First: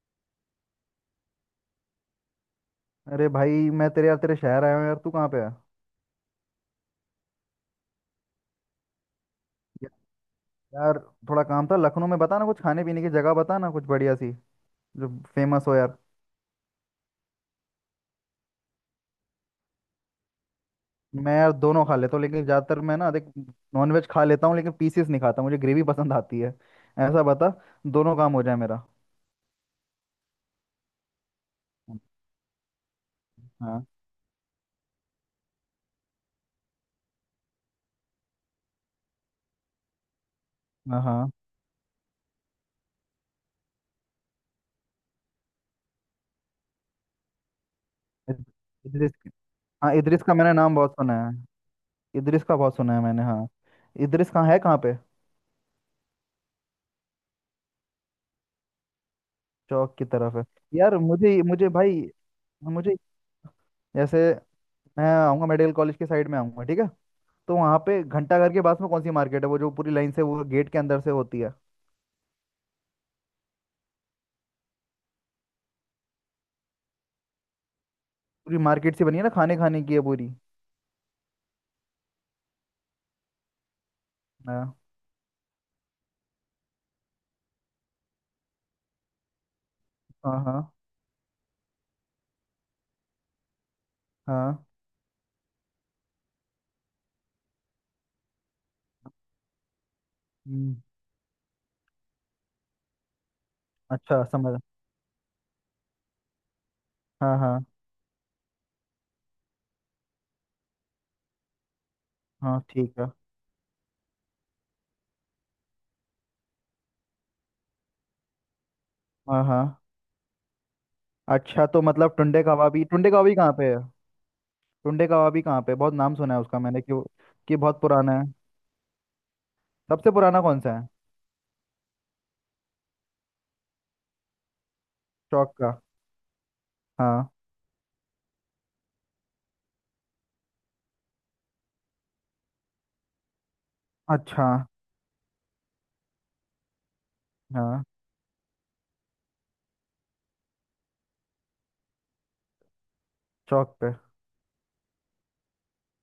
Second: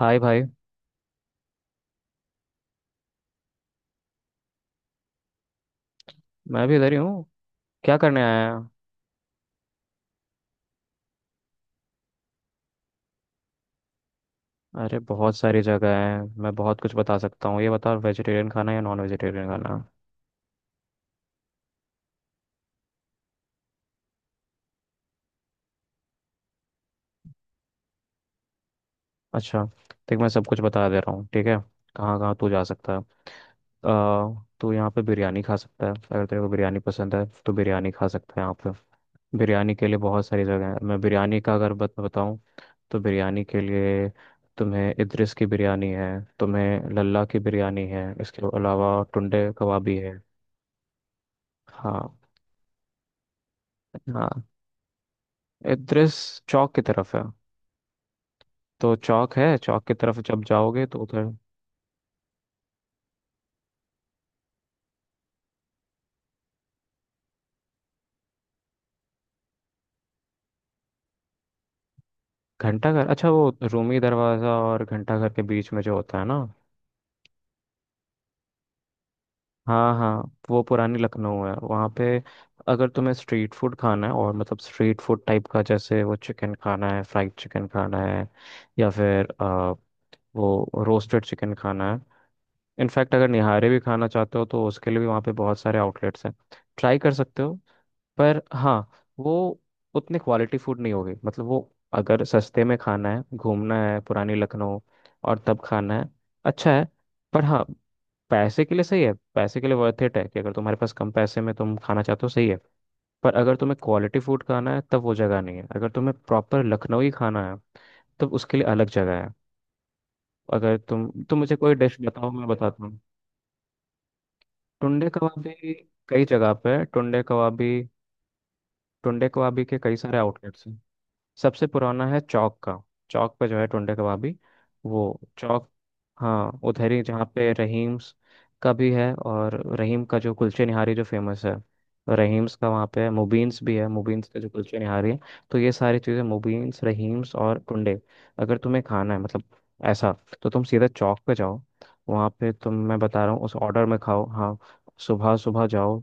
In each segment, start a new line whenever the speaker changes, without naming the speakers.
हाय भाई।
अरे भाई। मैं तेरे यार, तेरे शहर आया हूँ यार। तू कहाँ पे है?
मैं भी इधर ही हूँ। क्या करने आया है।
या- यार, थोड़ा काम था लखनऊ में। बता ना कुछ खाने पीने की जगह, बता ना कुछ बढ़िया सी
अरे
जो
बहुत सारी
फेमस हो
जगह
यार।
है, मैं बहुत कुछ बता सकता हूँ। ये बता वेजिटेरियन खाना है या नॉन वेजिटेरियन खाना है?
मैं यार दोनों खा लेता हूँ, लेकिन ज़्यादातर मैं ना देख, नॉनवेज खा लेता हूँ लेकिन पीसेस नहीं खाता, मुझे ग्रेवी पसंद आती है। ऐसा बता दोनों काम हो जाए मेरा।
अच्छा, देख मैं सब कुछ बता दे रहा हूँ, ठीक है। कहाँ कहाँ तू जा सकता है।
हाँ,
तू यहाँ पे बिरयानी खा सकता है, अगर तेरे को बिरयानी पसंद है तो बिरयानी खा सकता है यहाँ पे। बिरयानी के लिए बहुत सारी जगह है। मैं
हाँ। हाँ,
बिरयानी का अगर बत बताऊँ तो बिरयानी के लिए तुम्हें इद्रिस की बिरयानी है, तुम्हें लल्ला की बिरयानी है,
इद-
इसके अलावा
इदरिस।
टुंडे
हाँ,
कबाबी है।
इदरिस का मैंने नाम बहुत सुना है।
हाँ
इदरिस का बहुत सुना है मैंने, हाँ। इदरिस
हाँ।
कहाँ है, कहाँ पे?
इद्रिस चौक की तरफ है। तो चौक है, चौक की
चौक की
तरफ
तरफ
जब
है।
जाओगे
यार
तो उधर।
मुझे मुझे भाई, मुझे जैसे, मैं आऊँगा मेडिकल कॉलेज के साइड में आऊँगा, ठीक है? तो वहां पे घंटाघर के पास में कौन सी मार्केट है वो, जो पूरी लाइन से वो गेट के अंदर से होती है,
घंटाघर, अच्छा वो रूमी दरवाज़ा और घंटाघर के बीच में जो होता है ना।
पूरी मार्केट सी बनी है ना, खाने खाने
हाँ
की है
हाँ,
पूरी।
वो पुरानी लखनऊ है वहाँ पे। अगर तुम्हें स्ट्रीट फूड खाना है और मतलब
हाँ,
स्ट्रीट फूड टाइप का, जैसे वो चिकन खाना है, फ्राइड चिकन खाना है या फिर
हाँ। हाँ,
वो रोस्टेड चिकन खाना है। इनफैक्ट अगर निहारे भी खाना चाहते हो
हाँ।
तो उसके लिए भी वहाँ पे बहुत सारे आउटलेट्स हैं, ट्राई कर सकते हो। पर हाँ, वो उतनी क्वालिटी
हम्म,
फूड नहीं होगी। मतलब वो, अगर सस्ते में खाना है, घूमना है
अच्छा
पुरानी
समझ।
लखनऊ और तब खाना है, अच्छा है।
हाँ,
पर
हाँ।
हाँ, पैसे के लिए सही है, पैसे के लिए वर्थ इट है कि अगर तुम्हारे पास कम पैसे में तुम खाना चाहते हो, सही है।
हाँ, ठीक है।
पर अगर तुम्हें क्वालिटी फूड खाना है तब वो जगह नहीं है। अगर तुम्हें प्रॉपर लखनऊ ही खाना है तब उसके लिए अलग जगह है।
हाँ, हाँ।
अगर तुम मुझे
अच्छा,
कोई
तो
डिश
मतलब
बताओ
टुंडे
मैं
कबाबी,
बताता।
टुंडे कबाबी कहाँ पे है? टुंडे
टुंडे
कबाबी कहाँ पे
कबाबी
है? बहुत नाम
कई
सुना है
जगह
उसका
पे
मैंने
है।
कि
टुंडे
कि
कबाबी,
बहुत पुराना है।
टुंडे कबाबी के कई
सबसे
सारे
पुराना कौन
आउटलेट्स
सा
हैं।
है?
सबसे पुराना है चौक का। चौक पे जो है टुंडे कबाबी, वो
चौक
चौक।
का।
हाँ उधर ही जहाँ
हाँ।
पे रहीम्स का भी है, और रहीम का जो कुलचे निहारी जो फेमस है, रहीम्स का वहाँ पे है, मुबीन्स भी है, मुबीन्स का
अच्छा।
जो कुलचे निहारी है। तो ये सारी चीज़ें, मुबीन्स, रहीम्स और
हाँ,
टुंडे, अगर तुम्हें खाना है मतलब ऐसा, तो तुम सीधा चौक पे जाओ। वहाँ पे तुम, मैं बता रहा हूँ उस
चौक
ऑर्डर
पे।
में खाओ। हाँ सुबह सुबह जाओ,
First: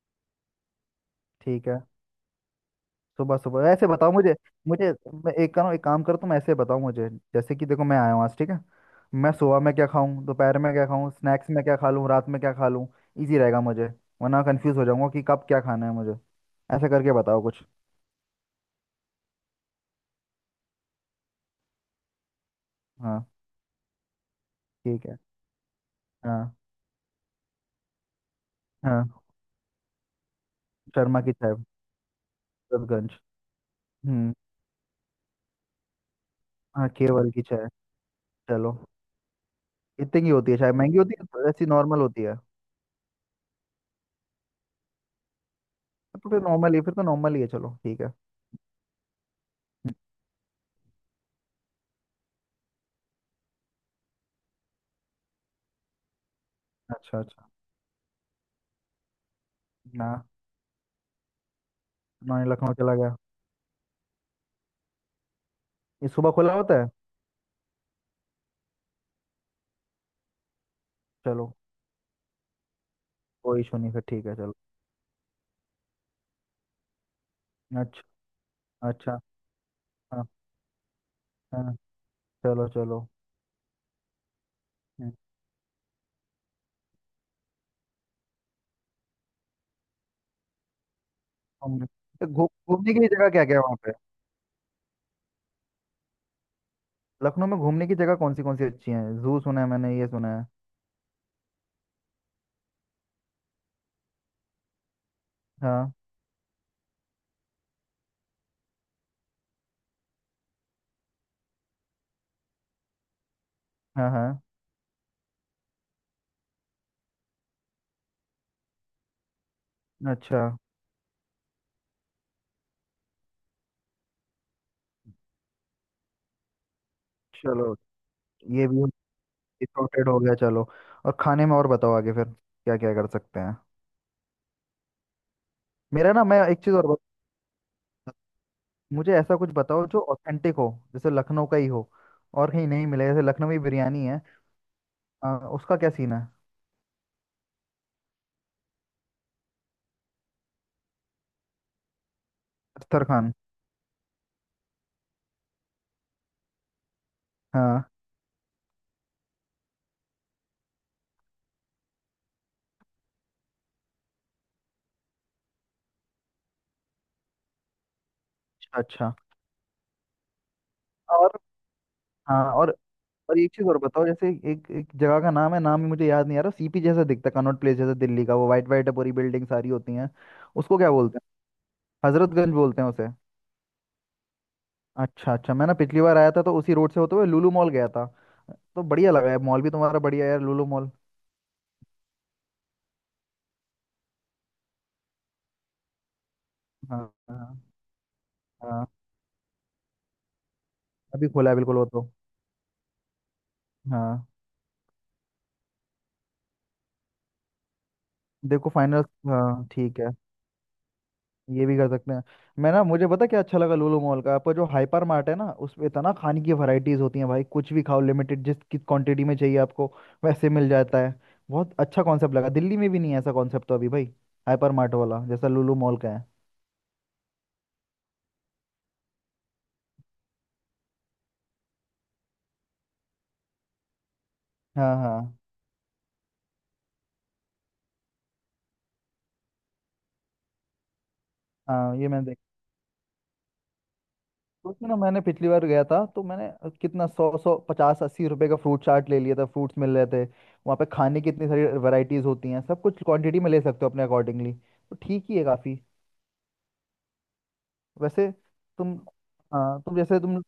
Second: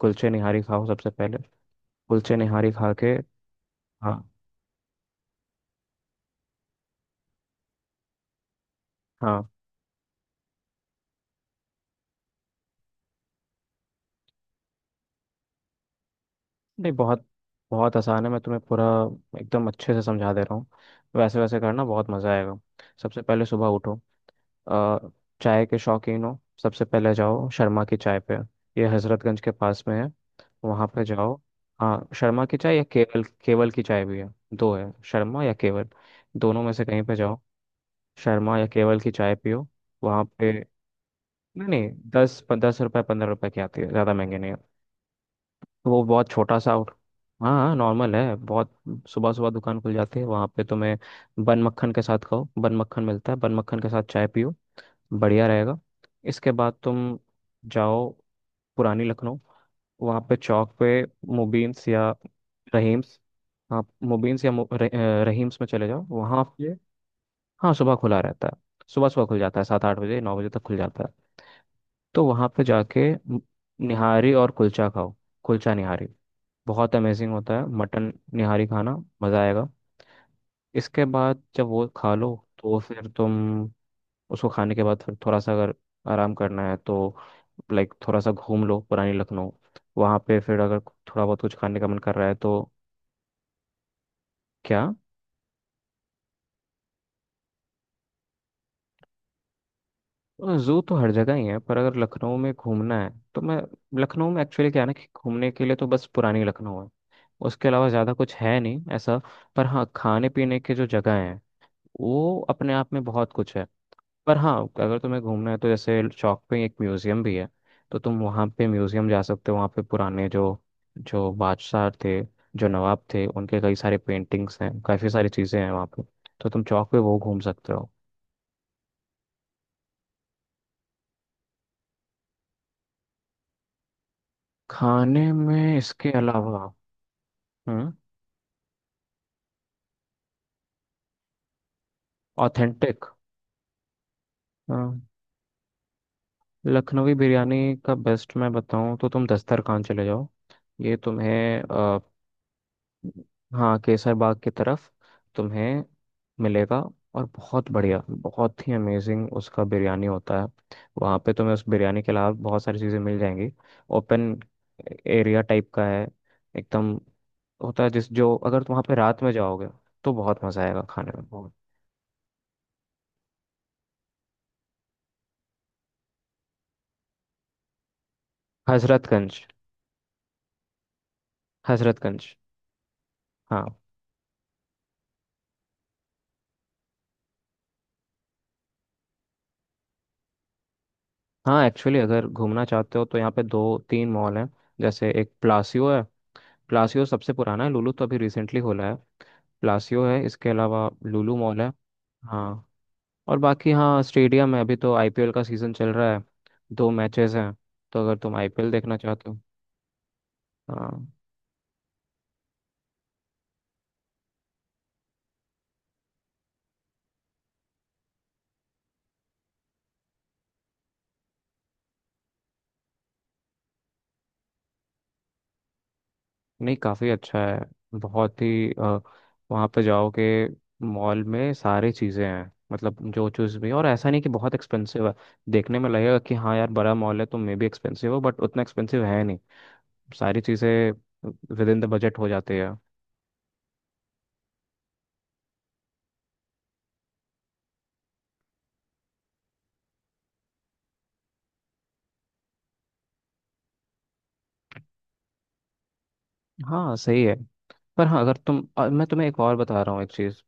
कुलचे निहारी खाओ सबसे पहले।
ठीक है।
कुलचे निहारी खा के,
सुबह सुबह ऐसे बताओ
हाँ
मुझे। मुझे, मैं एक करो, एक काम करो तुम, ऐसे बताओ मुझे। जैसे कि देखो मैं आया हूँ आज, ठीक है? मैं
हाँ,
सुबह में क्या खाऊं, दोपहर में क्या खाऊं, स्नैक्स में क्या खा लूं, रात में क्या खा लूं। इजी रहेगा मुझे, वरना कंफ्यूज हो जाऊंगा कि कब क्या खाना है मुझे। ऐसा
नहीं
करके
बहुत,
बताओ कुछ।
बहुत आसान है। मैं तुम्हें पूरा एकदम अच्छे से समझा दे रहा हूँ। वैसे वैसे करना बहुत मज़ा आएगा। सबसे
हाँ,
पहले सुबह उठो।
ठीक
अ,
है।
चाय के शौकीन हो,
हाँ,
सबसे पहले जाओ शर्मा की चाय पे। ये
हाँ।
हजरतगंज के पास में है, वहाँ पे
शर्मा की
जाओ।
चाय।
हाँ शर्मा की चाय या
हजरतगंज।
केवल, केवल की चाय भी है।
हम्म।
दो है, शर्मा या केवल, दोनों में से
हाँ,
कहीं पे
केवल
जाओ।
की चाय।
शर्मा या
चलो।
केवल की चाय पियो
इतनी
वहाँ
की
पे।
होती है चाय? महंगी होती है तो? ऐसी
नहीं नहीं,
नॉर्मल होती है?
10-10 रुपये 15 रुपये की आती है, ज़्यादा महंगी नहीं है। तो वो बहुत
तो फिर
छोटा सा,
नॉर्मल ही, फिर तो नॉर्मल ही है,
हाँ हाँ
चलो ठीक है।
नॉर्मल है बहुत। सुबह सुबह दुकान खुल
हम्म,
जाती है, वहाँ पे तुम्हें बन मक्खन के साथ खाओ, बन मक्खन मिलता है, बन मक्खन के साथ चाय पियो, बढ़िया रहेगा। इसके बाद तुम
अच्छा, अच्छा।
जाओ पुरानी लखनऊ,
ना,
वहाँ पे चौक पे, मुबीन्स या
ना, ये लखनऊ चला गया।
रहीम्स। हाँ मुबीन्स या रहीम्स में चले जाओ
ये सुबह
वहाँ
खुला
पे।
होता है?
हाँ सुबह खुला रहता है, सुबह सुबह खुल जाता है, 7-8 बजे 9 बजे तक खुल जाता है।
चलो,
तो वहाँ पे जाके
कोई इशू नहीं फिर, ठीक
निहारी
है
और
चलो।
कुलचा खाओ। कुलचा निहारी बहुत अमेजिंग होता है,
अच्छा,
मटन निहारी खाना,
अच्छा।
मज़ा आएगा।
हाँ,
इसके बाद जब
हाँ।
वो खा लो
चलो,
तो
चलो।
फिर तुम, उसको खाने के बाद
हम्म,
फिर थोड़ा सा अगर आराम करना है तो, लाइक थोड़ा सा घूम लो पुरानी लखनऊ। वहाँ पे फिर अगर थोड़ा बहुत कुछ खाने
घूमने
का मन कर
तो
रहा है तो।
घूमने की जगह क्या क्या है वहाँ पे?
क्या,
लखनऊ में घूमने की जगह कौन सी अच्छी है? जू सुना है मैंने, ये सुना है।
जू तो हर जगह ही है, पर अगर लखनऊ में घूमना है तो मैं, लखनऊ में एक्चुअली क्या है ना, कि घूमने के लिए तो
हाँ,
बस पुरानी लखनऊ है, उसके अलावा ज़्यादा कुछ है नहीं ऐसा। पर हाँ, खाने पीने के जो जगह हैं वो अपने आप में बहुत कुछ है।
हाँ। हाँ।
पर हाँ, अगर तुम्हें घूमना है तो जैसे चौक पे एक म्यूजियम भी है, तो तुम वहाँ पे म्यूजियम जा सकते हो। वहाँ पे पुराने
अच्छा।
जो जो बादशाह थे, जो नवाब थे, उनके कई सारे पेंटिंग्स हैं, काफ़ी सारी चीज़ें हैं वहाँ पे, तो तुम चौक पे वो घूम सकते
चलो,
हो।
ये भी सॉर्टेड हो गया, चलो। और खाने में और बताओ आगे फिर क्या क्या कर सकते हैं।
खाने में इसके
मेरा ना मैं एक
अलावा,
चीज़ और बत,
हम्म
मुझे ऐसा कुछ बताओ जो ऑथेंटिक हो, जैसे लखनऊ का ही हो और कहीं नहीं
ऑथेंटिक,
मिले, जैसे लखनवी बिरयानी है।
हाँ,
उसका क्या सीन है?
लखनवी बिरयानी का बेस्ट मैं बताऊँ तो तुम दस्तरखान चले जाओ। ये तुम्हें,
अख्तर खान।
हाँ केसर बाग की तरफ, तुम्हें मिलेगा। और बहुत
हाँ।
बढ़िया, बहुत ही अमेजिंग उसका बिरयानी होता है। वहाँ पे तुम्हें उस बिरयानी के अलावा बहुत सारी चीज़ें मिल जाएंगी। ओपन एरिया टाइप का है एकदम, होता है जिस जो, अगर तुम वहाँ पे
अच्छा,
रात में जाओगे तो बहुत मज़ा आएगा खाने में
अच्छा।
बहुत।
हाँ। और एक चीज और बताओ। जैसे एक एक जगह का नाम है, नाम ही मुझे याद नहीं आ रहा, सीपी जैसा दिखता है, कनॉट प्लेस जैसा दिल्ली का, वो वाइट वाइट है, पूरी
हजरतगंज।
बिल्डिंग सारी होती हैं। उसको क्या बोलते हैं?
हजरतगंज।
हजरतगंज बोलते हैं उसे?
हाँ।
अच्छा, अच्छा। मैं ना पिछली बार आया था तो उसी रोड से होते हुए लुलु मॉल गया था। तो बढ़िया लगा है मॉल भी तुम्हारा, बढ़िया है यार लुलु मॉल।
हाँ एक्चुअली अगर घूमना चाहते हो तो यहाँ पे दो तीन मॉल हैं, जैसे एक प्लासियो है,
हाँ,
प्लासियो सबसे
हाँ।
पुराना है, लुलु तो अभी रिसेंटली खोला
हाँ।
है। प्लासियो है, इसके अलावा
अभी
लुलु
खोला है
मॉल है।
बिल्कुल वो तो।
हाँ और बाकी, हाँ
हाँ।
स्टेडियम है, अभी तो आईपीएल का सीज़न चल रहा है, दो मैचेस हैं, तो अगर तुम
देखो
आईपीएल देखना
फाइनल।
चाहते हो।
हाँ, ठीक है।
हाँ।
ये भी कर सकते हैं। मैं ना, मुझे पता क्या अच्छा लगा? लूलू मॉल का आपका जो हाइपर मार्ट है ना, उसमें इतना खाने की वैरायटीज होती हैं भाई, कुछ भी खाओ लिमिटेड, जिस किस क्वांटिटी में चाहिए आपको वैसे मिल जाता है। बहुत अच्छा कॉन्सेप्ट लगा, दिल्ली में भी नहीं है ऐसा कॉन्सेप्ट तो अभी भाई, हाइपर मार्ट वाला जैसा लूलू मॉल का है।
नहीं काफ़ी अच्छा है, बहुत ही वहाँ पे जाओगे, मॉल में सारी चीज़ें हैं, मतलब जो चीज़ भी, और ऐसा नहीं कि बहुत
हाँ,
एक्सपेंसिव है।
हाँ।
देखने में लगेगा कि हाँ यार बड़ा मॉल है तो मे भी एक्सपेंसिव हो, बट उतना एक्सपेंसिव है नहीं। सारी चीज़ें विद इन द
हाँ ये
बजट
मैंने
हो
देखा।
जाती है।
तो उसमें ना, मैंने पिछली बार गया था तो मैंने कितना, सौ सौ 50 80 रुपए का फ्रूट चाट ले लिया था, फ्रूट्स मिल रहे थे। वहाँ पे खाने की इतनी सारी वैरायटीज होती हैं, सब कुछ क्वांटिटी में ले सकते हो अपने अकॉर्डिंगली, तो ठीक ही है काफ़ी।
हाँ सही है। पर हाँ
वैसे
अगर तुम
तुम,
मैं तुम्हें एक और
हाँ
बता रहा
तुम,
हूँ एक
जैसे तुम।
चीज़।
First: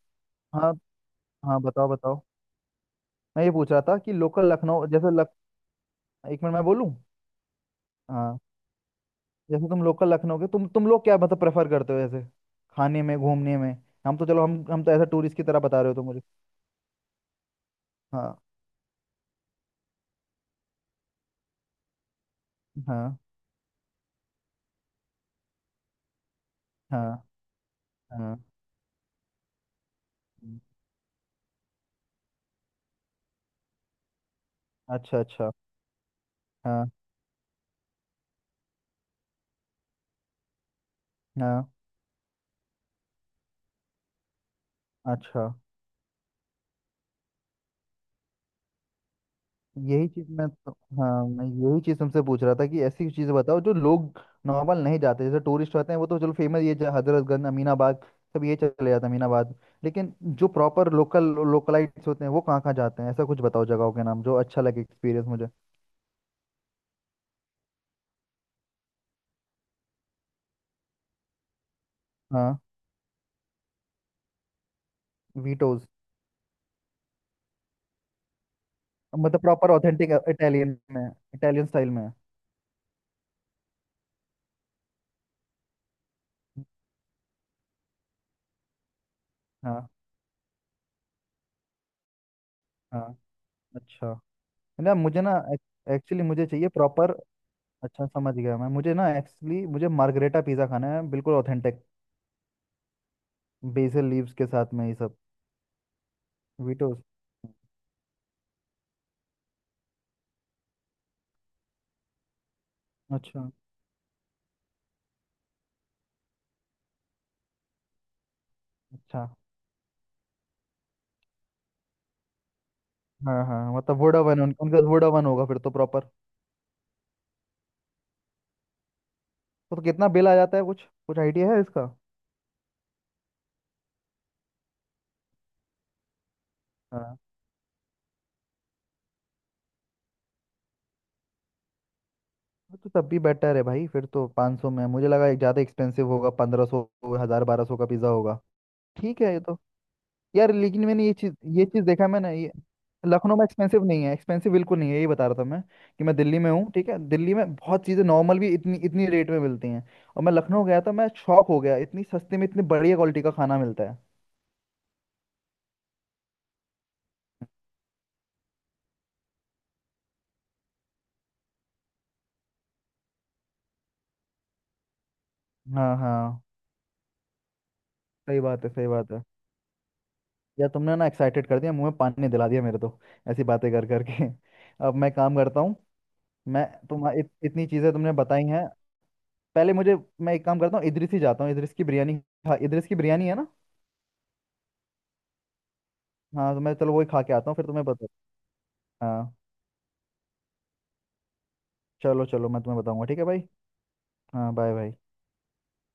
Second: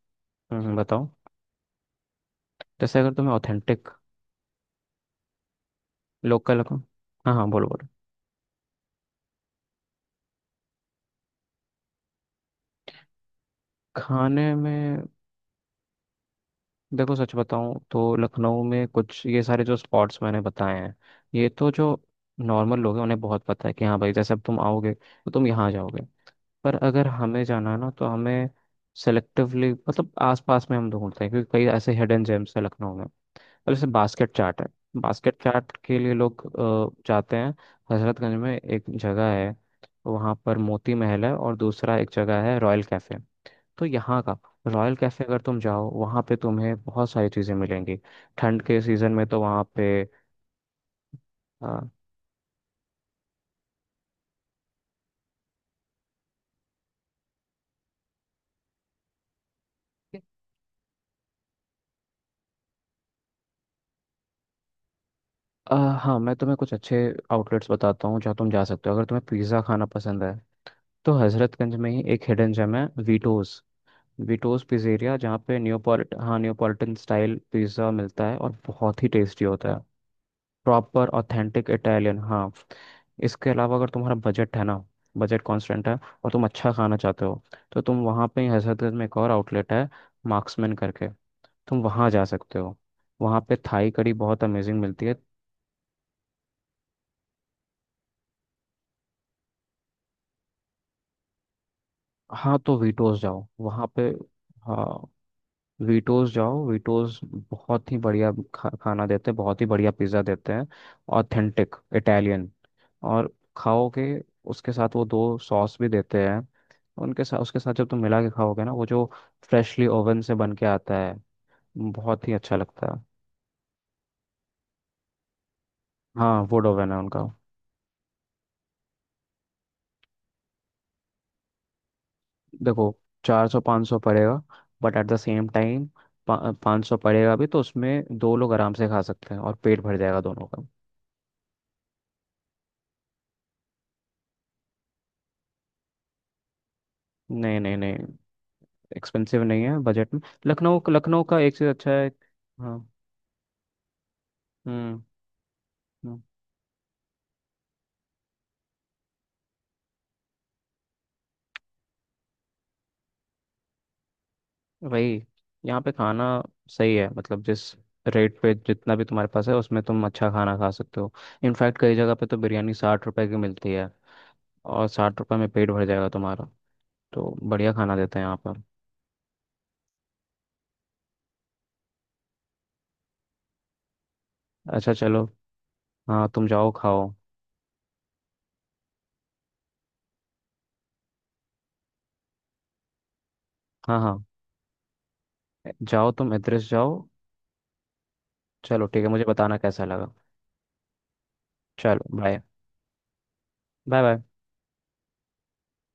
हाँ,
बताओ।
हाँ बताओ, बताओ।
जैसे अगर तुम्हें
मैं ये पूछ रहा
ऑथेंटिक,
था कि लोकल लखनऊ जैसे लख एक मिनट
लोकल
मैं बोलूँ।
हाँ हाँ बोलो बोलो,
हाँ। जैसे तुम लोकल लखनऊ के, तुम लोग क्या मतलब प्रेफर करते हो? जैसे खाने में, घूमने में। हम तो, चलो
खाने
हम तो
में,
ऐसा टूरिस्ट की तरह बता रहे हो तुम मुझे।
देखो सच बताऊं तो
हाँ,
लखनऊ में कुछ ये सारे जो स्पॉट्स मैंने बताए हैं, ये तो जो नॉर्मल लोग हैं
हाँ।
उन्हें बहुत पता है कि हाँ भाई, जैसे अब तुम आओगे तो तुम यहाँ जाओगे। पर अगर
हाँ,
हमें जाना है ना, तो
हाँ।
हमें सेलेक्टिवली, मतलब
हम्म,
आसपास में हम ढूंढते हैं, क्योंकि कई ऐसे हिडन जेम्स हैं लखनऊ में। अब जैसे बास्केट चाट है,
अच्छा,
बास्केट
अच्छा।
चाट के लिए लोग
हाँ,
जाते हैं। हजरतगंज में एक जगह है, वहाँ पर मोती महल है, और
हाँ।
दूसरा एक जगह है रॉयल कैफ़े। तो यहाँ का रॉयल कैफ़े, अगर
अच्छा।
तुम जाओ वहाँ पे तुम्हें बहुत सारी चीज़ें मिलेंगी, ठंड के सीज़न में तो वहाँ पे।
यही चीज मैं तो, हाँ, मैं यही
अ,
चीज तुमसे पूछ रहा था कि ऐसी चीजें बताओ जो लोग नॉर्मल नहीं जाते। जैसे टूरिस्ट आते हैं वो तो, चलो फेमस ये हजरतगंज, अमीनाबाद, सब ये चले जाते हैं अमीनाबाद। लेकिन जो प्रॉपर लोकल, लोकलाइट्स होते हैं वो कहाँ कहाँ जाते हैं, ऐसा कुछ बताओ जगहों के नाम जो अच्छा लगे एक्सपीरियंस मुझे।
अ, हाँ मैं तुम्हें कुछ अच्छे आउटलेट्स बताता हूँ, जहाँ तुम जा सकते हो। अगर तुम्हें पिज़्ज़ा खाना पसंद है तो हजरतगंज में ही एक हिडन
हाँ।
जेम है, वीटोज, विटोज पिज़्ज़ेरिया, जहाँ पे
वीटोज
न्योपोलिट, हाँ न्योपॉलिटन स्टाइल पिज़्ज़ा मिलता है, और बहुत ही
मतलब
टेस्टी होता
प्रॉपर
है।
ऑथेंटिक इटालियन
प्रॉपर
में? इटालियन
ऑथेंटिक
स्टाइल में।
इटालियन, हाँ। इसके अलावा अगर तुम्हारा बजट है ना, बजट कॉन्स्टेंट है, और तुम अच्छा खाना चाहते हो, तो तुम वहाँ पे ही हजरतगंज में एक और आउटलेट है,
हाँ,
मार्क्समैन करके, तुम वहाँ जा सकते हो।
हाँ।
वहाँ पे थाई कड़ी
अच्छा।
बहुत अमेजिंग
ना,
मिलती है।
मुझे ना, एक्चुअली मुझे चाहिए प्रॉपर। अच्छा, समझ गया मैं। मुझे ना एक्चुअली मुझे मार्गरेटा पिज़्ज़ा खाना है बिल्कुल ऑथेंटिक,
हाँ तो वीटोज जाओ वहाँ पे।
बेसल लीव्स के साथ
हाँ
में, ये सब।
वीटोज जाओ,
वीटोज।
वीटोज बहुत ही बढ़िया खाना देते हैं, बहुत ही बढ़िया पिज्ज़ा देते हैं, ऑथेंटिक इटालियन। और
अच्छा।
खाओ के, उसके साथ वो दो सॉस भी देते हैं, उनके साथ उसके साथ जब तुम मिला के खाओगे ना, वो जो
अच्छा।
फ्रेशली ओवन से बन के आता है, बहुत ही अच्छा लगता है।
हाँ, हाँ, मतलब वोडावन, उनका वोडावन होगा फिर तो प्रॉपर।
हाँ वुड ओवन है उनका।
तो कितना बिल आ जाता है, कुछ कुछ आइडिया है इसका?
देखो, 400 500 पड़ेगा, but at the same time 500
हाँ।
पड़ेगा भी, तो उसमें दो लोग आराम से खा सकते हैं और पेट भर जाएगा दोनों का।
वो तो तब भी बेटर है भाई, फिर तो 500 में। मुझे लगा एक ज़्यादा एक्सपेंसिव होगा, 1500, हज़ार
नहीं
बारह
नहीं
सौ का
नहीं,
पिज़्ज़ा होगा। ठीक है, ये
एक्सपेंसिव
तो।
नहीं है, बजट में।
यार
लखनऊ,
लेकिन मैंने ये
लखनऊ
चीज,
का एक
ये
चीज़
चीज
अच्छा है,
देखा मैंने ये।
हाँ।
लखनऊ में एक्सपेंसिव नहीं है, एक्सपेंसिव बिल्कुल नहीं है,
हम्म
यही बता रहा था मैं। कि मैं
हम्म,
दिल्ली में हूँ, ठीक है? दिल्ली में बहुत चीज़ें नॉर्मल भी इतनी इतनी रेट में मिलती हैं, और मैं लखनऊ गया था, मैं शॉक हो गया, इतनी सस्ते में इतनी बढ़िया क्वालिटी का खाना मिलता है।
वही, यहाँ पे खाना सही है, मतलब जिस रेट पे जितना भी तुम्हारे पास है उसमें तुम अच्छा खाना खा सकते हो। इनफैक्ट कई जगह पे तो बिरयानी 60 रुपए की मिलती है, और 60 रुपए में पेट भर
हाँ,
जाएगा
हाँ।
तुम्हारा। तो बढ़िया खाना देते हैं यहाँ
सही
पर।
बात है, सही बात है। यार तुमने ना एक्साइटेड कर दिया, मुंह में पानी दिला दिया मेरे तो, ऐसी बातें कर करके।
अच्छा
अब मैं
चलो,
काम करता हूँ।
हाँ तुम
मैं
जाओ खाओ।
इतनी चीज़ें तुमने बताई हैं पहले मुझे। मैं एक काम करता हूँ, इदरिस ही जाता हूँ, इदरिस की बिरयानी खा, इदरिस की बिरयानी है ना?
हाँ हाँ, जाओ तुम
हाँ तो
एड्रेस
मैं, चलो
जाओ।
वही खा के आता हूँ फिर तुम्हें बता।
चलो ठीक है, मुझे
हाँ,
बताना कैसा लगा। चलो
चलो,
बाय।
चलो, मैं तुम्हें बताऊंगा, ठीक है भाई।
Bye bye.
हाँ, बाय भाई।